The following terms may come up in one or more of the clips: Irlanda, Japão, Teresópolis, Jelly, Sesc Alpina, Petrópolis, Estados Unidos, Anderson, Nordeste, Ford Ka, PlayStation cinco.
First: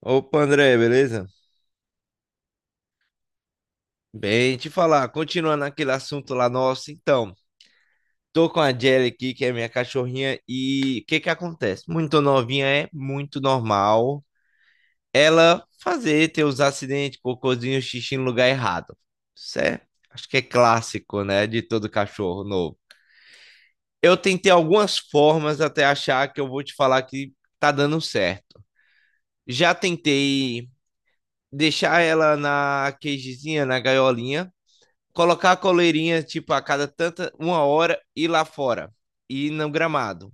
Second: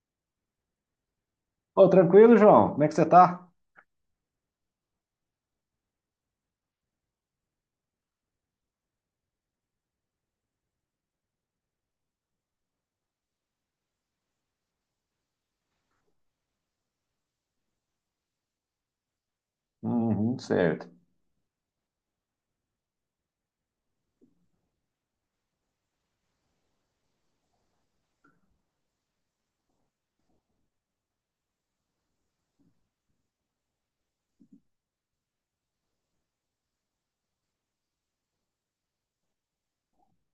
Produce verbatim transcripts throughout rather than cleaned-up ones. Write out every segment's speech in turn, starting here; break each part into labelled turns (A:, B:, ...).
A: Opa, André, beleza?
B: Ô, tranquilo, João? Como é que você tá?
A: Bem, te falar, continuando aquele assunto lá nosso, então, tô com a Jelly aqui, que é minha cachorrinha, e o que que acontece? Muito novinha é muito normal ela fazer, ter os acidentes, cocôzinho, xixi no lugar errado. Isso é, acho que
B: Uhum,
A: é
B: certo.
A: clássico, né, de todo cachorro novo. Eu tentei algumas formas até achar que eu vou te falar que tá dando certo. Já tentei deixar ela na cagezinha, na gaiolinha, colocar a coleirinha, tipo, a cada tanta, uma hora, ir lá fora, ir no gramado.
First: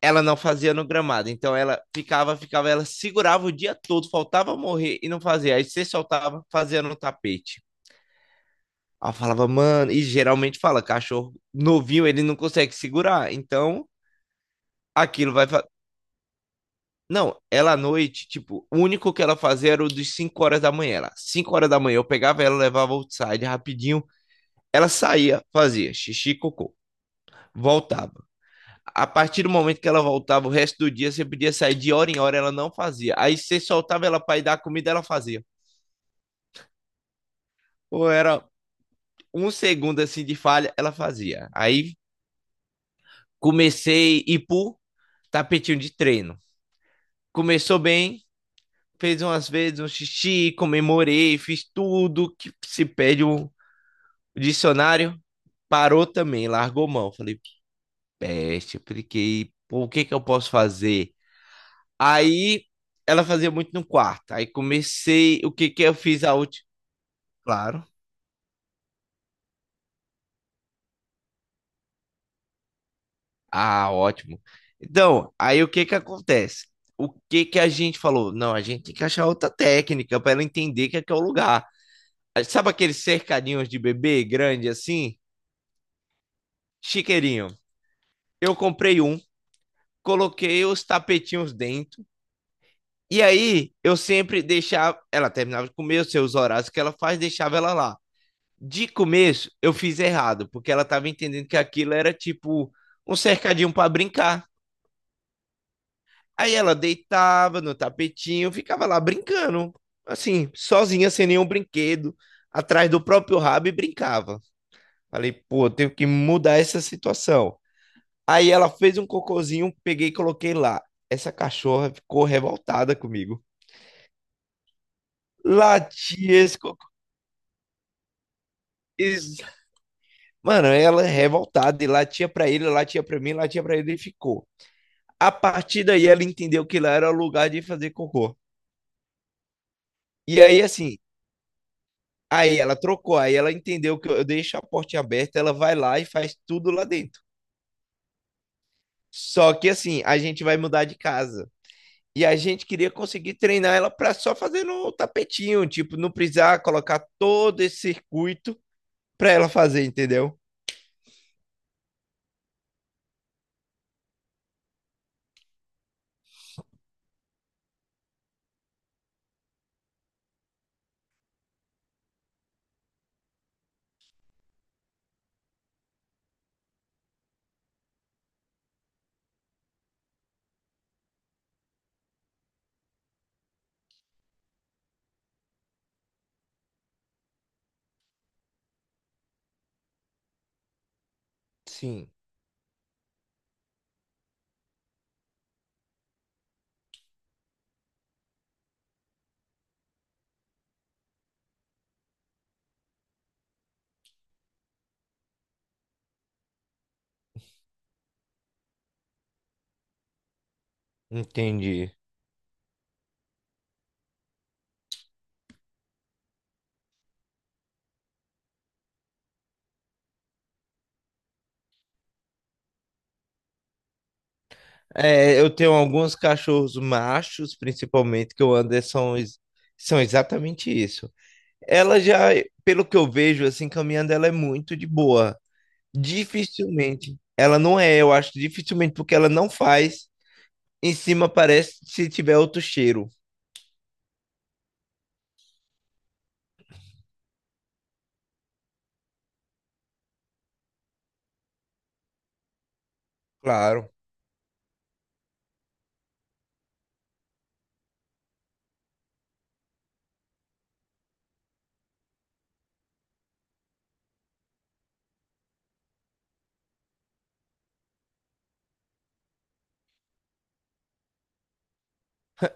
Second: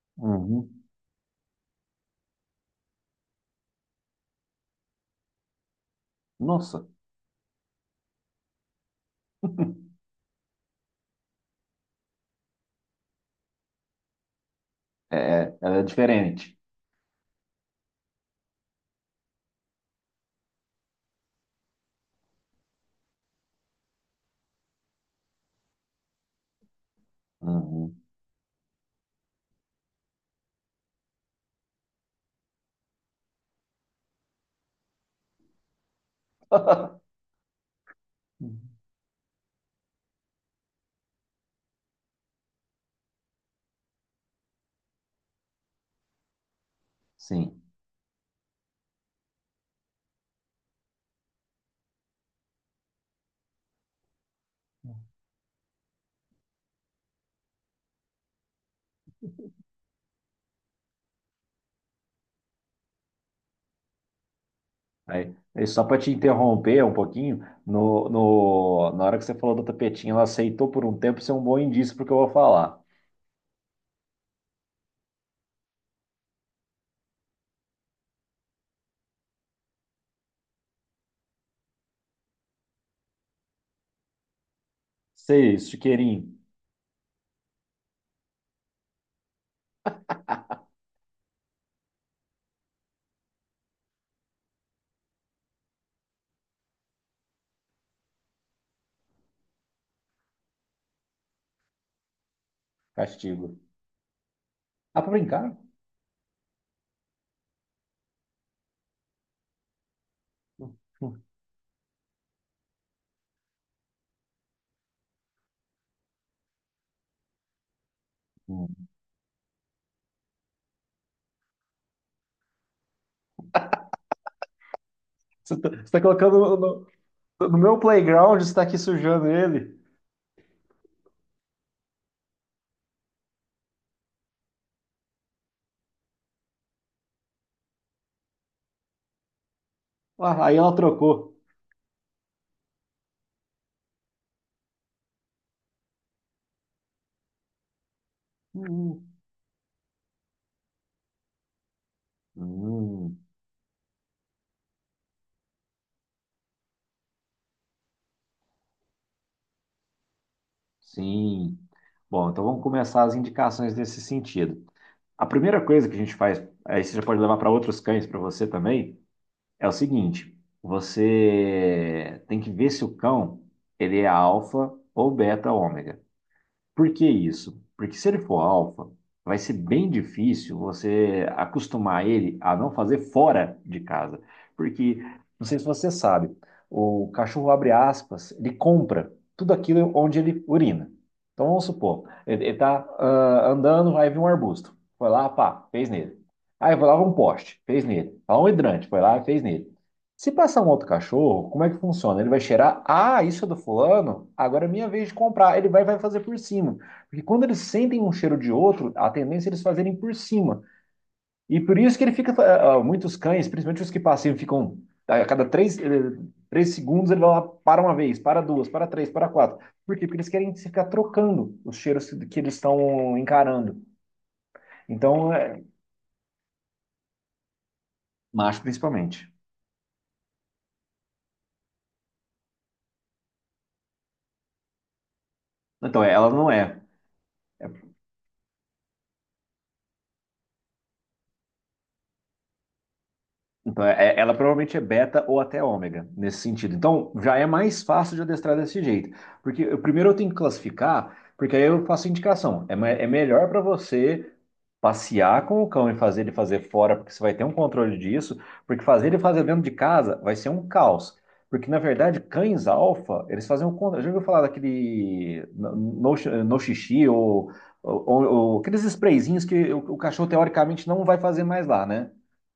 A: Ela não fazia
B: Uhum.
A: no gramado, então ela ficava, ficava, ela segurava o dia todo, faltava morrer e não fazia. Aí você soltava, fazia
B: Nossa,
A: no tapete. Ela falava, mano, e geralmente fala, cachorro novinho, ele não consegue segurar, então aquilo vai.
B: é,
A: fa-
B: ela é diferente.
A: Não, ela à noite, tipo, o único que ela fazia era o dos cinco horas da manhã. Ela, cinco horas da manhã, eu pegava ela, levava outside rapidinho, ela saía, fazia xixi, cocô,
B: Uhum.
A: voltava. A partir do momento que ela voltava, o resto do dia você podia sair de hora em hora, ela não fazia. Aí você soltava ela para ir dar comida, ela fazia. Ou era um segundo assim de falha, ela fazia. Aí comecei a ir pro tapetinho de treino.
B: Sim.
A: Começou bem, fez umas vezes um xixi, comemorei, fiz tudo que se pede o dicionário. Parou também, largou mão. Falei, peste, apliquei. Pô, o que que eu posso fazer? Aí ela fazia muito no quarto. Aí
B: Aí,
A: comecei. O
B: aí
A: que que
B: só
A: eu
B: para te
A: fiz a última?
B: interromper um pouquinho,
A: Claro.
B: no, no, na hora que você falou do tapetinho, ela aceitou por um tempo, isso é um bom indício porque eu vou falar.
A: Ah, ótimo. Então, aí o que que acontece? O que que a gente falou? Não, a gente tem que achar outra técnica para ela entender que aqui é o lugar. Ah, sabe aqueles cercadinhos de bebê grande assim?
B: Seis, chiqueirinho,
A: Chiqueirinho. Eu comprei um, coloquei os tapetinhos dentro. E aí eu sempre deixava. Ela terminava de comer os seus horários que ela faz, deixava ela lá. De começo, eu fiz errado, porque ela tava entendendo que aquilo era tipo um
B: castigo.
A: cercadinho pra brincar.
B: Ah, pra brincar?
A: Aí ela deitava no tapetinho, ficava lá brincando, assim, sozinha, sem nenhum brinquedo, atrás do próprio rabo e brincava. Falei, pô, eu tenho que mudar essa situação. Aí ela
B: Hum.
A: fez um cocôzinho, peguei e coloquei lá. Essa cachorra ficou revoltada comigo.
B: Você tá, você tá
A: Latia
B: colocando no,
A: esse cocô.
B: no- no meu playground, você tá aqui sujando
A: Ex-
B: ele.
A: Mano, ela revoltada e latia pra ele, latia pra mim, latia pra ele e ficou. A partir daí ela entendeu que lá era o lugar de fazer cocô. E
B: Ah, aí
A: aí,
B: ela
A: assim,
B: trocou.
A: aí ela trocou, aí ela entendeu que eu deixo a portinha aberta, ela vai lá e faz tudo lá dentro.
B: Hum.
A: Só que, assim, a gente vai mudar de casa. E a gente queria
B: Hum.
A: conseguir treinar ela para só fazer no tapetinho, tipo, não precisar colocar todo esse circuito para ela fazer, entendeu?
B: Sim. Bom, então vamos começar as indicações nesse sentido. A primeira coisa que a gente faz, aí você já pode levar para outros cães, para você também, é o seguinte: você tem que ver se o cão ele é alfa ou beta ômega. Por que isso? Porque se ele for alfa, vai ser bem difícil você acostumar ele a não fazer fora de casa. Porque, não sei se você sabe, o cachorro abre aspas, ele compra tudo aquilo onde ele urina. Então vamos supor,
A: Sim,
B: ele, está andando, vai vir um arbusto. Foi lá, pá, fez nele. Aí foi lá um poste, fez nele. Lá um hidrante, foi lá fez nele. Se passar um outro cachorro, como é que funciona? Ele vai cheirar, ah, isso é do fulano, agora é minha vez de comprar. Ele vai, vai fazer por cima. Porque quando eles sentem um cheiro de outro, a tendência é eles fazerem por cima. E por
A: entendi.
B: isso que ele fica, ah, muitos cães, principalmente os que passeiam, ficam, a cada três, eh, três segundos ele vai lá, para uma vez, para duas, para três, para quatro. Por quê? Porque eles querem ficar trocando os cheiros que eles estão encarando. Então,
A: É, eu
B: é,
A: tenho alguns cachorros machos, principalmente, que o
B: macho
A: Anderson
B: principalmente.
A: são exatamente isso. Ela já, pelo que eu vejo, assim, caminhando, ela é muito de boa.
B: Então, ela não é.
A: Dificilmente. Ela não é, eu acho, dificilmente, porque ela não faz. Em cima parece se tiver outro cheiro.
B: Então, é- ela provavelmente é beta ou até ômega nesse sentido. Então, já é mais fácil de adestrar desse jeito. Porque eu, primeiro eu tenho que classificar, porque aí eu faço indicação. É, me- é melhor para
A: Claro.
B: você passear com o cão e fazer ele fazer fora, porque você vai ter um controle disso, porque fazer ele fazer dentro de casa vai ser um caos. Porque, na verdade, cães alfa, eles fazem o contra. Já ouviu falar daquele no, no no xixi ou, ou- ou- ou aqueles sprayzinhos que o o cachorro, teoricamente, não vai fazer mais lá, né?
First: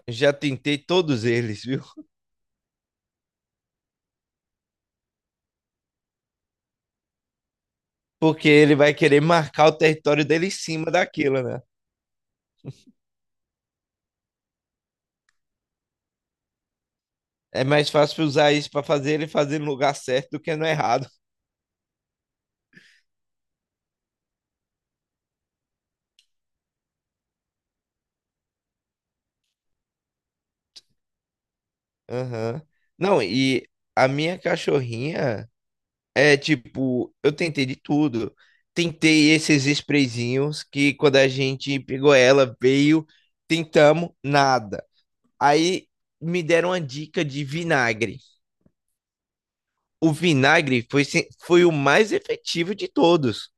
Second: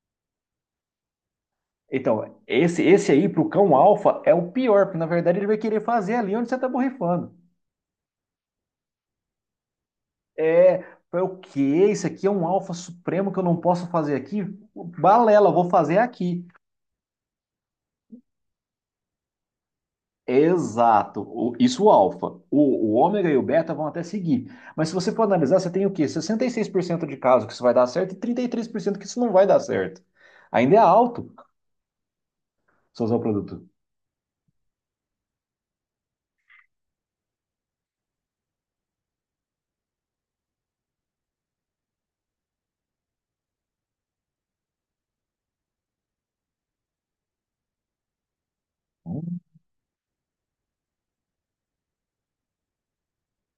A: Já tentei todos eles, viu?
B: Então, esse, esse aí pro cão alfa é o pior, porque na verdade ele vai querer fazer ali onde você tá borrifando.
A: Porque ele vai querer marcar o território dele em
B: É,
A: cima
B: foi o
A: daquilo, né?
B: quê? Isso aqui é um alfa supremo que eu não posso fazer aqui? Balela, vou fazer aqui.
A: É mais fácil usar isso para fazer ele fazer no lugar certo do que no errado.
B: Exato, o- isso o alfa. O, o ômega e o beta vão até seguir. Mas se você for analisar, você tem o quê? Sessenta e seis por cento de casos que isso vai dar certo e trinta e três por cento que isso não vai dar certo. Ainda é alto
A: Aham.
B: se usar o
A: Não,
B: produto.
A: e a minha cachorrinha. É tipo, eu tentei de tudo. Tentei esses sprayzinhos que quando a gente pegou ela, veio, tentamos, nada. Aí me deram uma dica de vinagre.
B: Uhum,
A: O vinagre foi, se- foi o mais efetivo de todos.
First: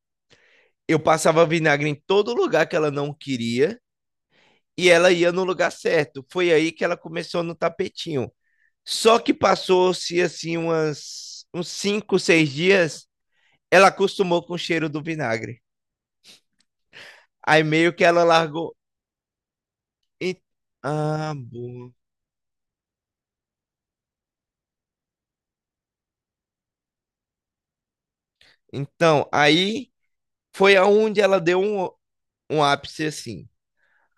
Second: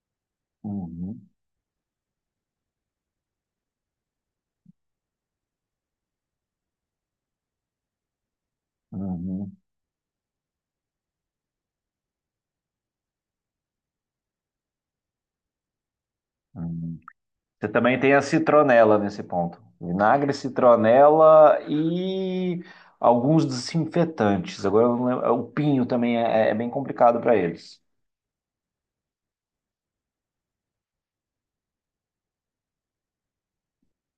A: Eu
B: uhum,
A: passava vinagre em todo lugar que ela não queria e ela ia no lugar certo. Foi aí que ela começou no tapetinho. Só que
B: uhum.
A: passou-se assim umas, uns cinco, seis dias, ela acostumou com o cheiro do vinagre.
B: Uhum.
A: Aí
B: Você
A: meio
B: também
A: que
B: tem a
A: ela largou.
B: citronela nesse ponto. Vinagre,
A: E- Ah,
B: citronela
A: boa.
B: e alguns desinfetantes. Agora, eu não lembro- o pinho também é, é bem complicado para eles.
A: Então, aí foi aonde ela deu um, um ápice assim.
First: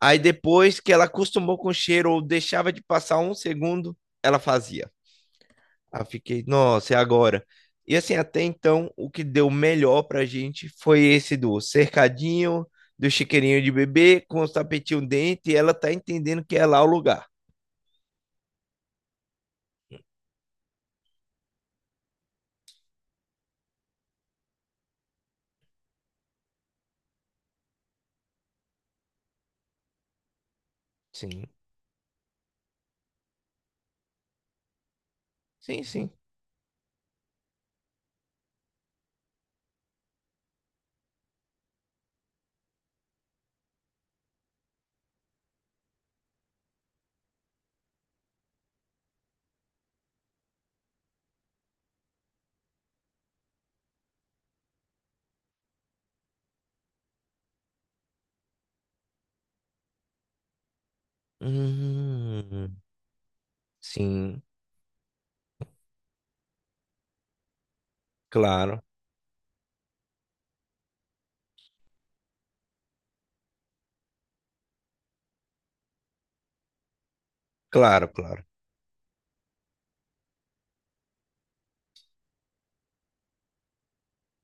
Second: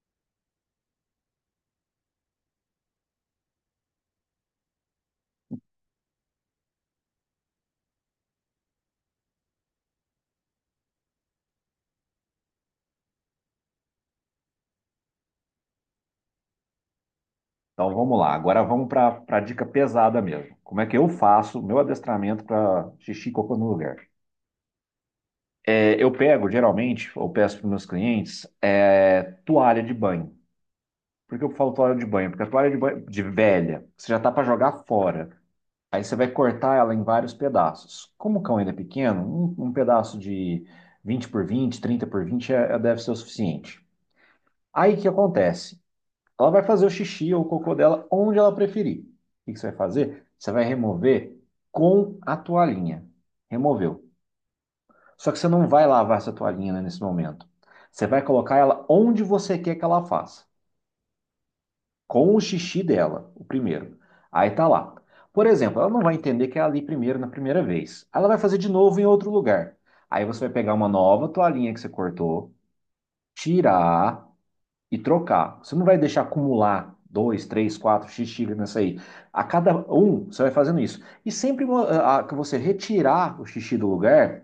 A: Aí depois que ela acostumou com o cheiro ou deixava de passar um segundo, ela fazia. Aí eu fiquei, nossa, é agora. E assim, até então, o que deu melhor pra gente foi esse do cercadinho, do chiqueirinho de bebê com os tapetinhos dentro e ela tá entendendo que é lá o lugar.
B: Então vamos lá. Agora vamos para a dica pesada mesmo. Como é que eu faço meu adestramento para xixi e cocô no lugar? É, eu pego, geralmente, ou peço para meus clientes, é, toalha de banho. Por que
A: Sim,
B: eu falo toalha de banho? Porque a toalha de banho de velha, você já tá para jogar fora.
A: sim,
B: Aí
A: sim.
B: você vai cortar ela em vários pedaços. Como o cão ainda é pequeno, um, um pedaço de vinte por vinte, trinta por vinte, é- é- deve ser o suficiente. Aí o que acontece? Ela vai fazer o xixi ou o cocô dela onde ela preferir. O que que você vai fazer? Você vai remover com a toalhinha. Removeu. Só que você não vai lavar essa toalhinha, né, nesse momento. Você vai colocar ela onde você quer que ela faça, com o
A: Hum,
B: xixi dela, o primeiro.
A: sim,
B: Aí tá lá. Por exemplo, ela não vai entender que é ali primeiro na primeira vez. Ela vai fazer de
A: claro,
B: novo em outro lugar. Aí você vai pegar uma nova toalhinha que você cortou, tirar, e trocar. Você não vai deixar acumular dois, três, quatro
A: claro,
B: xixi
A: claro.
B: xícaras nessa aí. A cada um, você vai fazendo isso. E sempre mo- que você retirar o xixi do lugar,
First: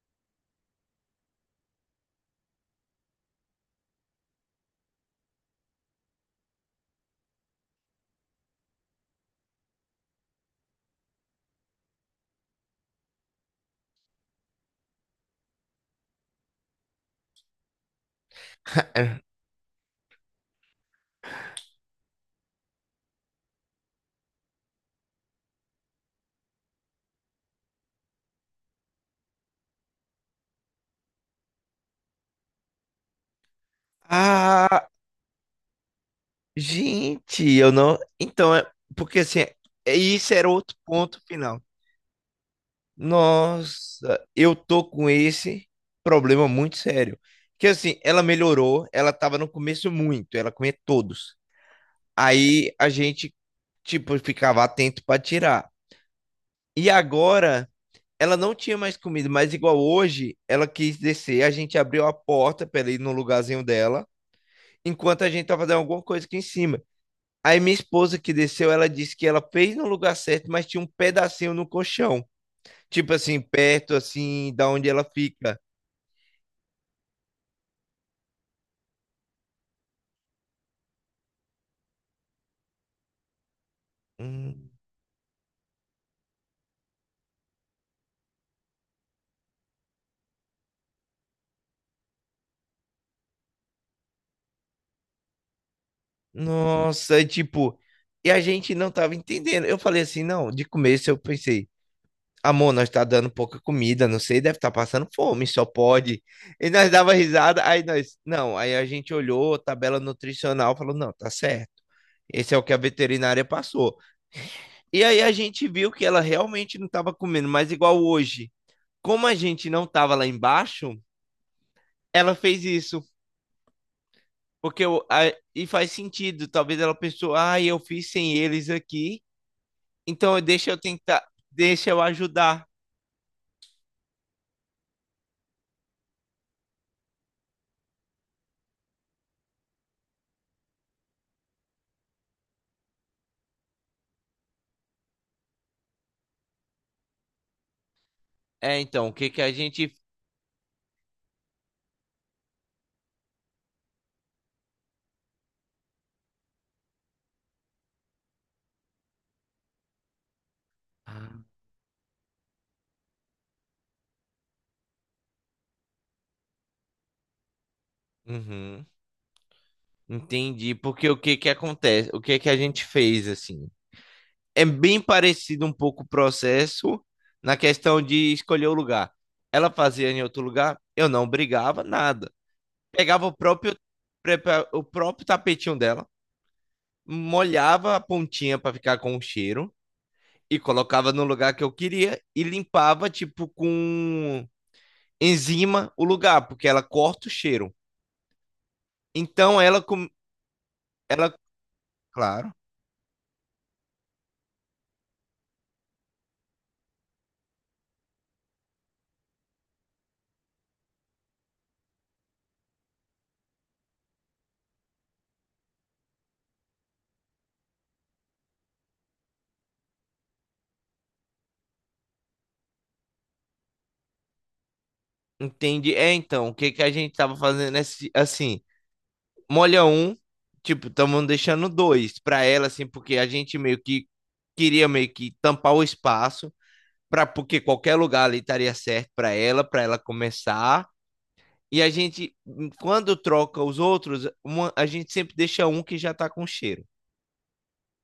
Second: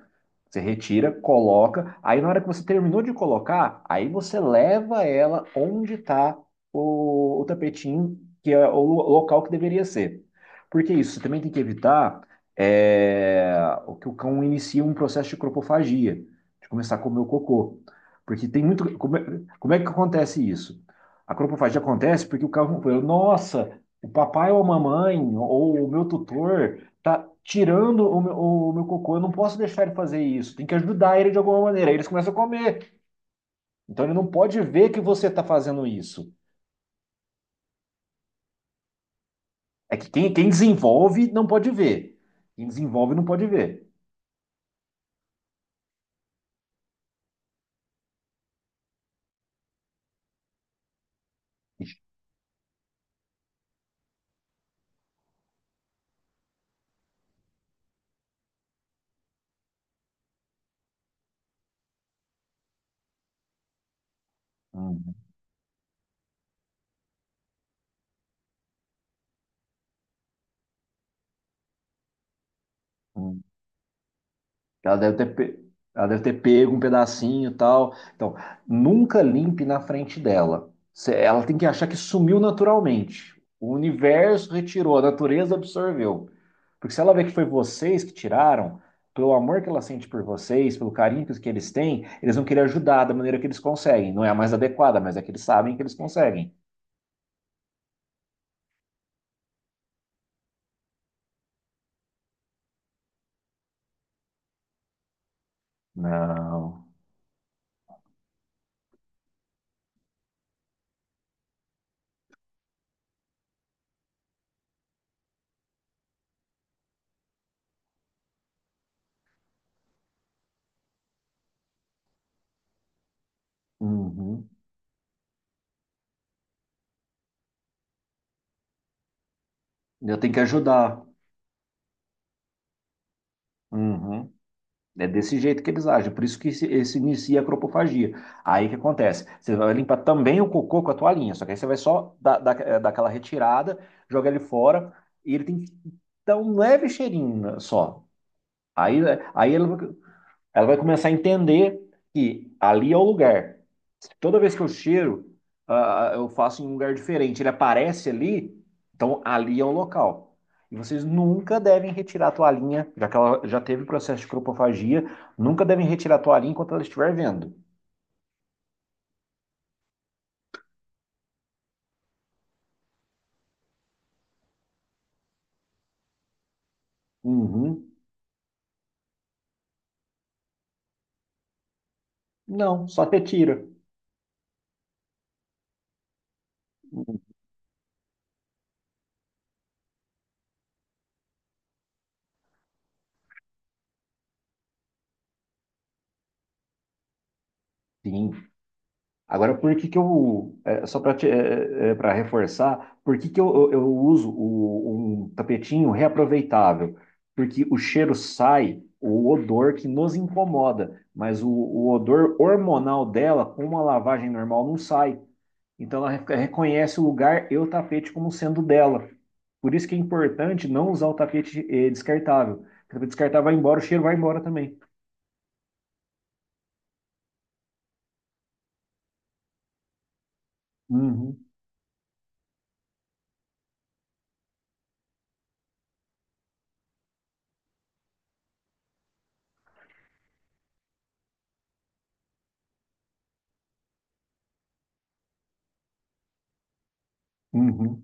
B: você retira, coloca. Aí na hora que você terminou de colocar, aí você leva ela onde está o, o tapetinho, que é o lo- local que deveria ser. Porque isso, você também tem que evitar é, o que o cão inicie um processo de cropofagia, de começar a comer o cocô. Porque tem muito. Come- como é que acontece isso? A cropofagia acontece porque o carro falou, nossa, o papai ou a mamãe ou o meu tutor tá tirando o meu, o meu cocô, eu não posso deixar ele fazer isso, tem que ajudar ele de alguma maneira. Aí eles começam a comer. Então ele não pode
A: Ah,
B: ver que você está fazendo isso.
A: gente, eu não. Então, é... porque assim,
B: É
A: é-
B: que quem,
A: isso
B: quem
A: era outro ponto
B: desenvolve não
A: final.
B: pode ver. Quem desenvolve não pode ver.
A: Nossa, eu tô com esse problema muito sério. Que assim, ela melhorou, ela tava no começo muito, ela comia todos. Aí a gente, tipo, ficava atento pra tirar. E agora, ela não tinha mais comida, mas igual hoje, ela quis descer, a gente abriu a porta pra ela ir no lugarzinho dela,
B: Uhum.
A: enquanto a gente tava fazendo alguma coisa aqui em cima. Aí minha esposa que desceu, ela disse que ela fez no lugar certo, mas tinha um pedacinho no colchão. Tipo assim,
B: Uhum.
A: perto assim, da onde
B: Ela
A: ela
B: deve ter, pe-
A: fica.
B: ela deve ter pego um pedacinho e tal. Então, nunca limpe na frente dela. Cê- Ela tem que achar que sumiu naturalmente. O universo
A: Hum,
B: retirou, a natureza absorveu. Porque se ela vê que foi vocês que tiraram, pelo amor que ela sente por vocês, pelo carinho que que eles têm, eles vão querer ajudar da maneira que eles conseguem. Não é a mais adequada, mas é que eles sabem que eles conseguem.
A: Nossa, e tipo, e a gente não tava entendendo. Eu falei assim, não, de começo eu pensei, amor, nós tá dando pouca comida, não sei, deve estar passando fome, só pode. E
B: Não.
A: nós dava risada, aí nós, não, aí a gente olhou a tabela nutricional, falou, não, tá certo. Esse é o que a veterinária passou. E aí a gente viu que ela realmente não estava comendo, mas igual hoje, como a gente não tava lá embaixo, ela fez isso.
B: Uhum.
A: Porque eu, a- e faz sentido. Talvez ela pensou, ah, eu fiz sem eles aqui,
B: Eu tenho que
A: então deixa eu
B: ajudar.
A: tentar, deixa eu ajudar.
B: Uhum. É desse jeito que eles agem, por isso que se, se inicia a cropofagia. Aí o que acontece? Você vai limpar também o cocô com a toalhinha, só que aí você vai só dar, dar, dar aquela retirada, jogar ele fora, e ele tem que dar um leve cheirinho né, só.
A: É,
B: Aí,
A: então, o que que a
B: aí ele
A: gente.
B: ela vai começar a entender que ali é o lugar. Toda vez que eu cheiro, ah, ah, eu faço em um lugar diferente. Ele aparece ali, então ali é o local. E vocês
A: Ah,
B: nunca devem retirar a toalhinha, já que ela já teve processo de cropofagia, nunca devem retirar a toalhinha enquanto ela estiver vendo.
A: uhum, entendi. Porque o que que acontece? O que que a gente fez assim? É bem parecido um pouco o processo na
B: Uhum.
A: questão de escolher o lugar. Ela fazia em outro lugar, eu não brigava nada.
B: Não, só
A: Pegava o
B: retira.
A: próprio, prepa- o próprio tapetinho dela molhava a pontinha para ficar com o cheiro e colocava no lugar que eu queria e limpava, tipo, com enzima o lugar, porque ela corta o cheiro.
B: Sim. Agora,
A: Então
B: por
A: ela,
B: que que
A: com-
B: eu, é, só para
A: ela,
B: para
A: claro,
B: reforçar, por que que eu, eu, eu uso o, um tapetinho reaproveitável? Porque o cheiro sai, o odor que nos incomoda, mas o, o odor hormonal dela, com uma lavagem normal, não sai. Então, ela re- reconhece o lugar e o tapete como sendo dela. Por isso que é importante não usar o tapete eh, descartável. O tapete descartável vai embora, o cheiro vai embora também.
A: entende. É, então, o que que a gente tava fazendo é se- assim, molha um, tipo, estamos
B: Uhum,
A: deixando dois para ela, assim, porque a gente meio que queria meio que tampar o espaço, para porque qualquer lugar ali estaria certo para ela, para ela começar. E a gente, quando troca os outros, uma- a gente sempre deixa um que já tá com cheiro.
B: uhum.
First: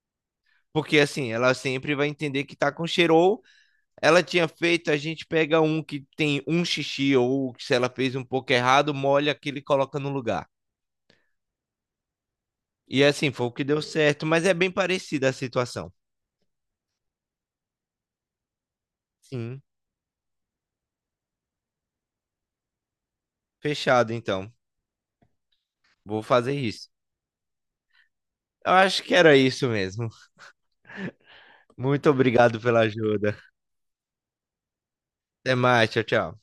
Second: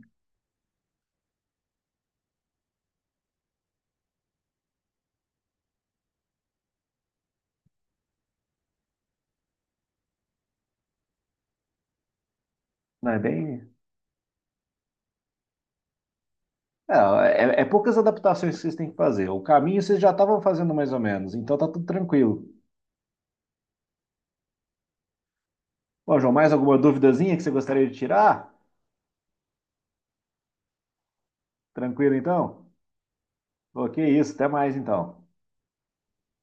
A: Porque assim, ela sempre vai entender que tá com cheiro. Ou ela tinha feito, a gente pega um que tem um xixi, ou se ela fez um pouco errado, molha aquele e coloca no lugar. E
B: Não é
A: assim, foi o que
B: bem.
A: deu certo. Mas é bem parecida a situação.
B: Não, é, é poucas adaptações que vocês têm que fazer. O
A: Sim,
B: caminho vocês já estavam fazendo mais ou menos, então tá tudo tranquilo.
A: fechado então.
B: Bom,
A: Vou
B: João, mais
A: fazer
B: alguma
A: isso.
B: duvidazinha que você gostaria de tirar?
A: Eu acho que era isso mesmo. Muito
B: Tranquilo
A: obrigado
B: então?
A: pela ajuda.
B: Ok, isso, até mais então.
A: Até mais, tchau, tchau.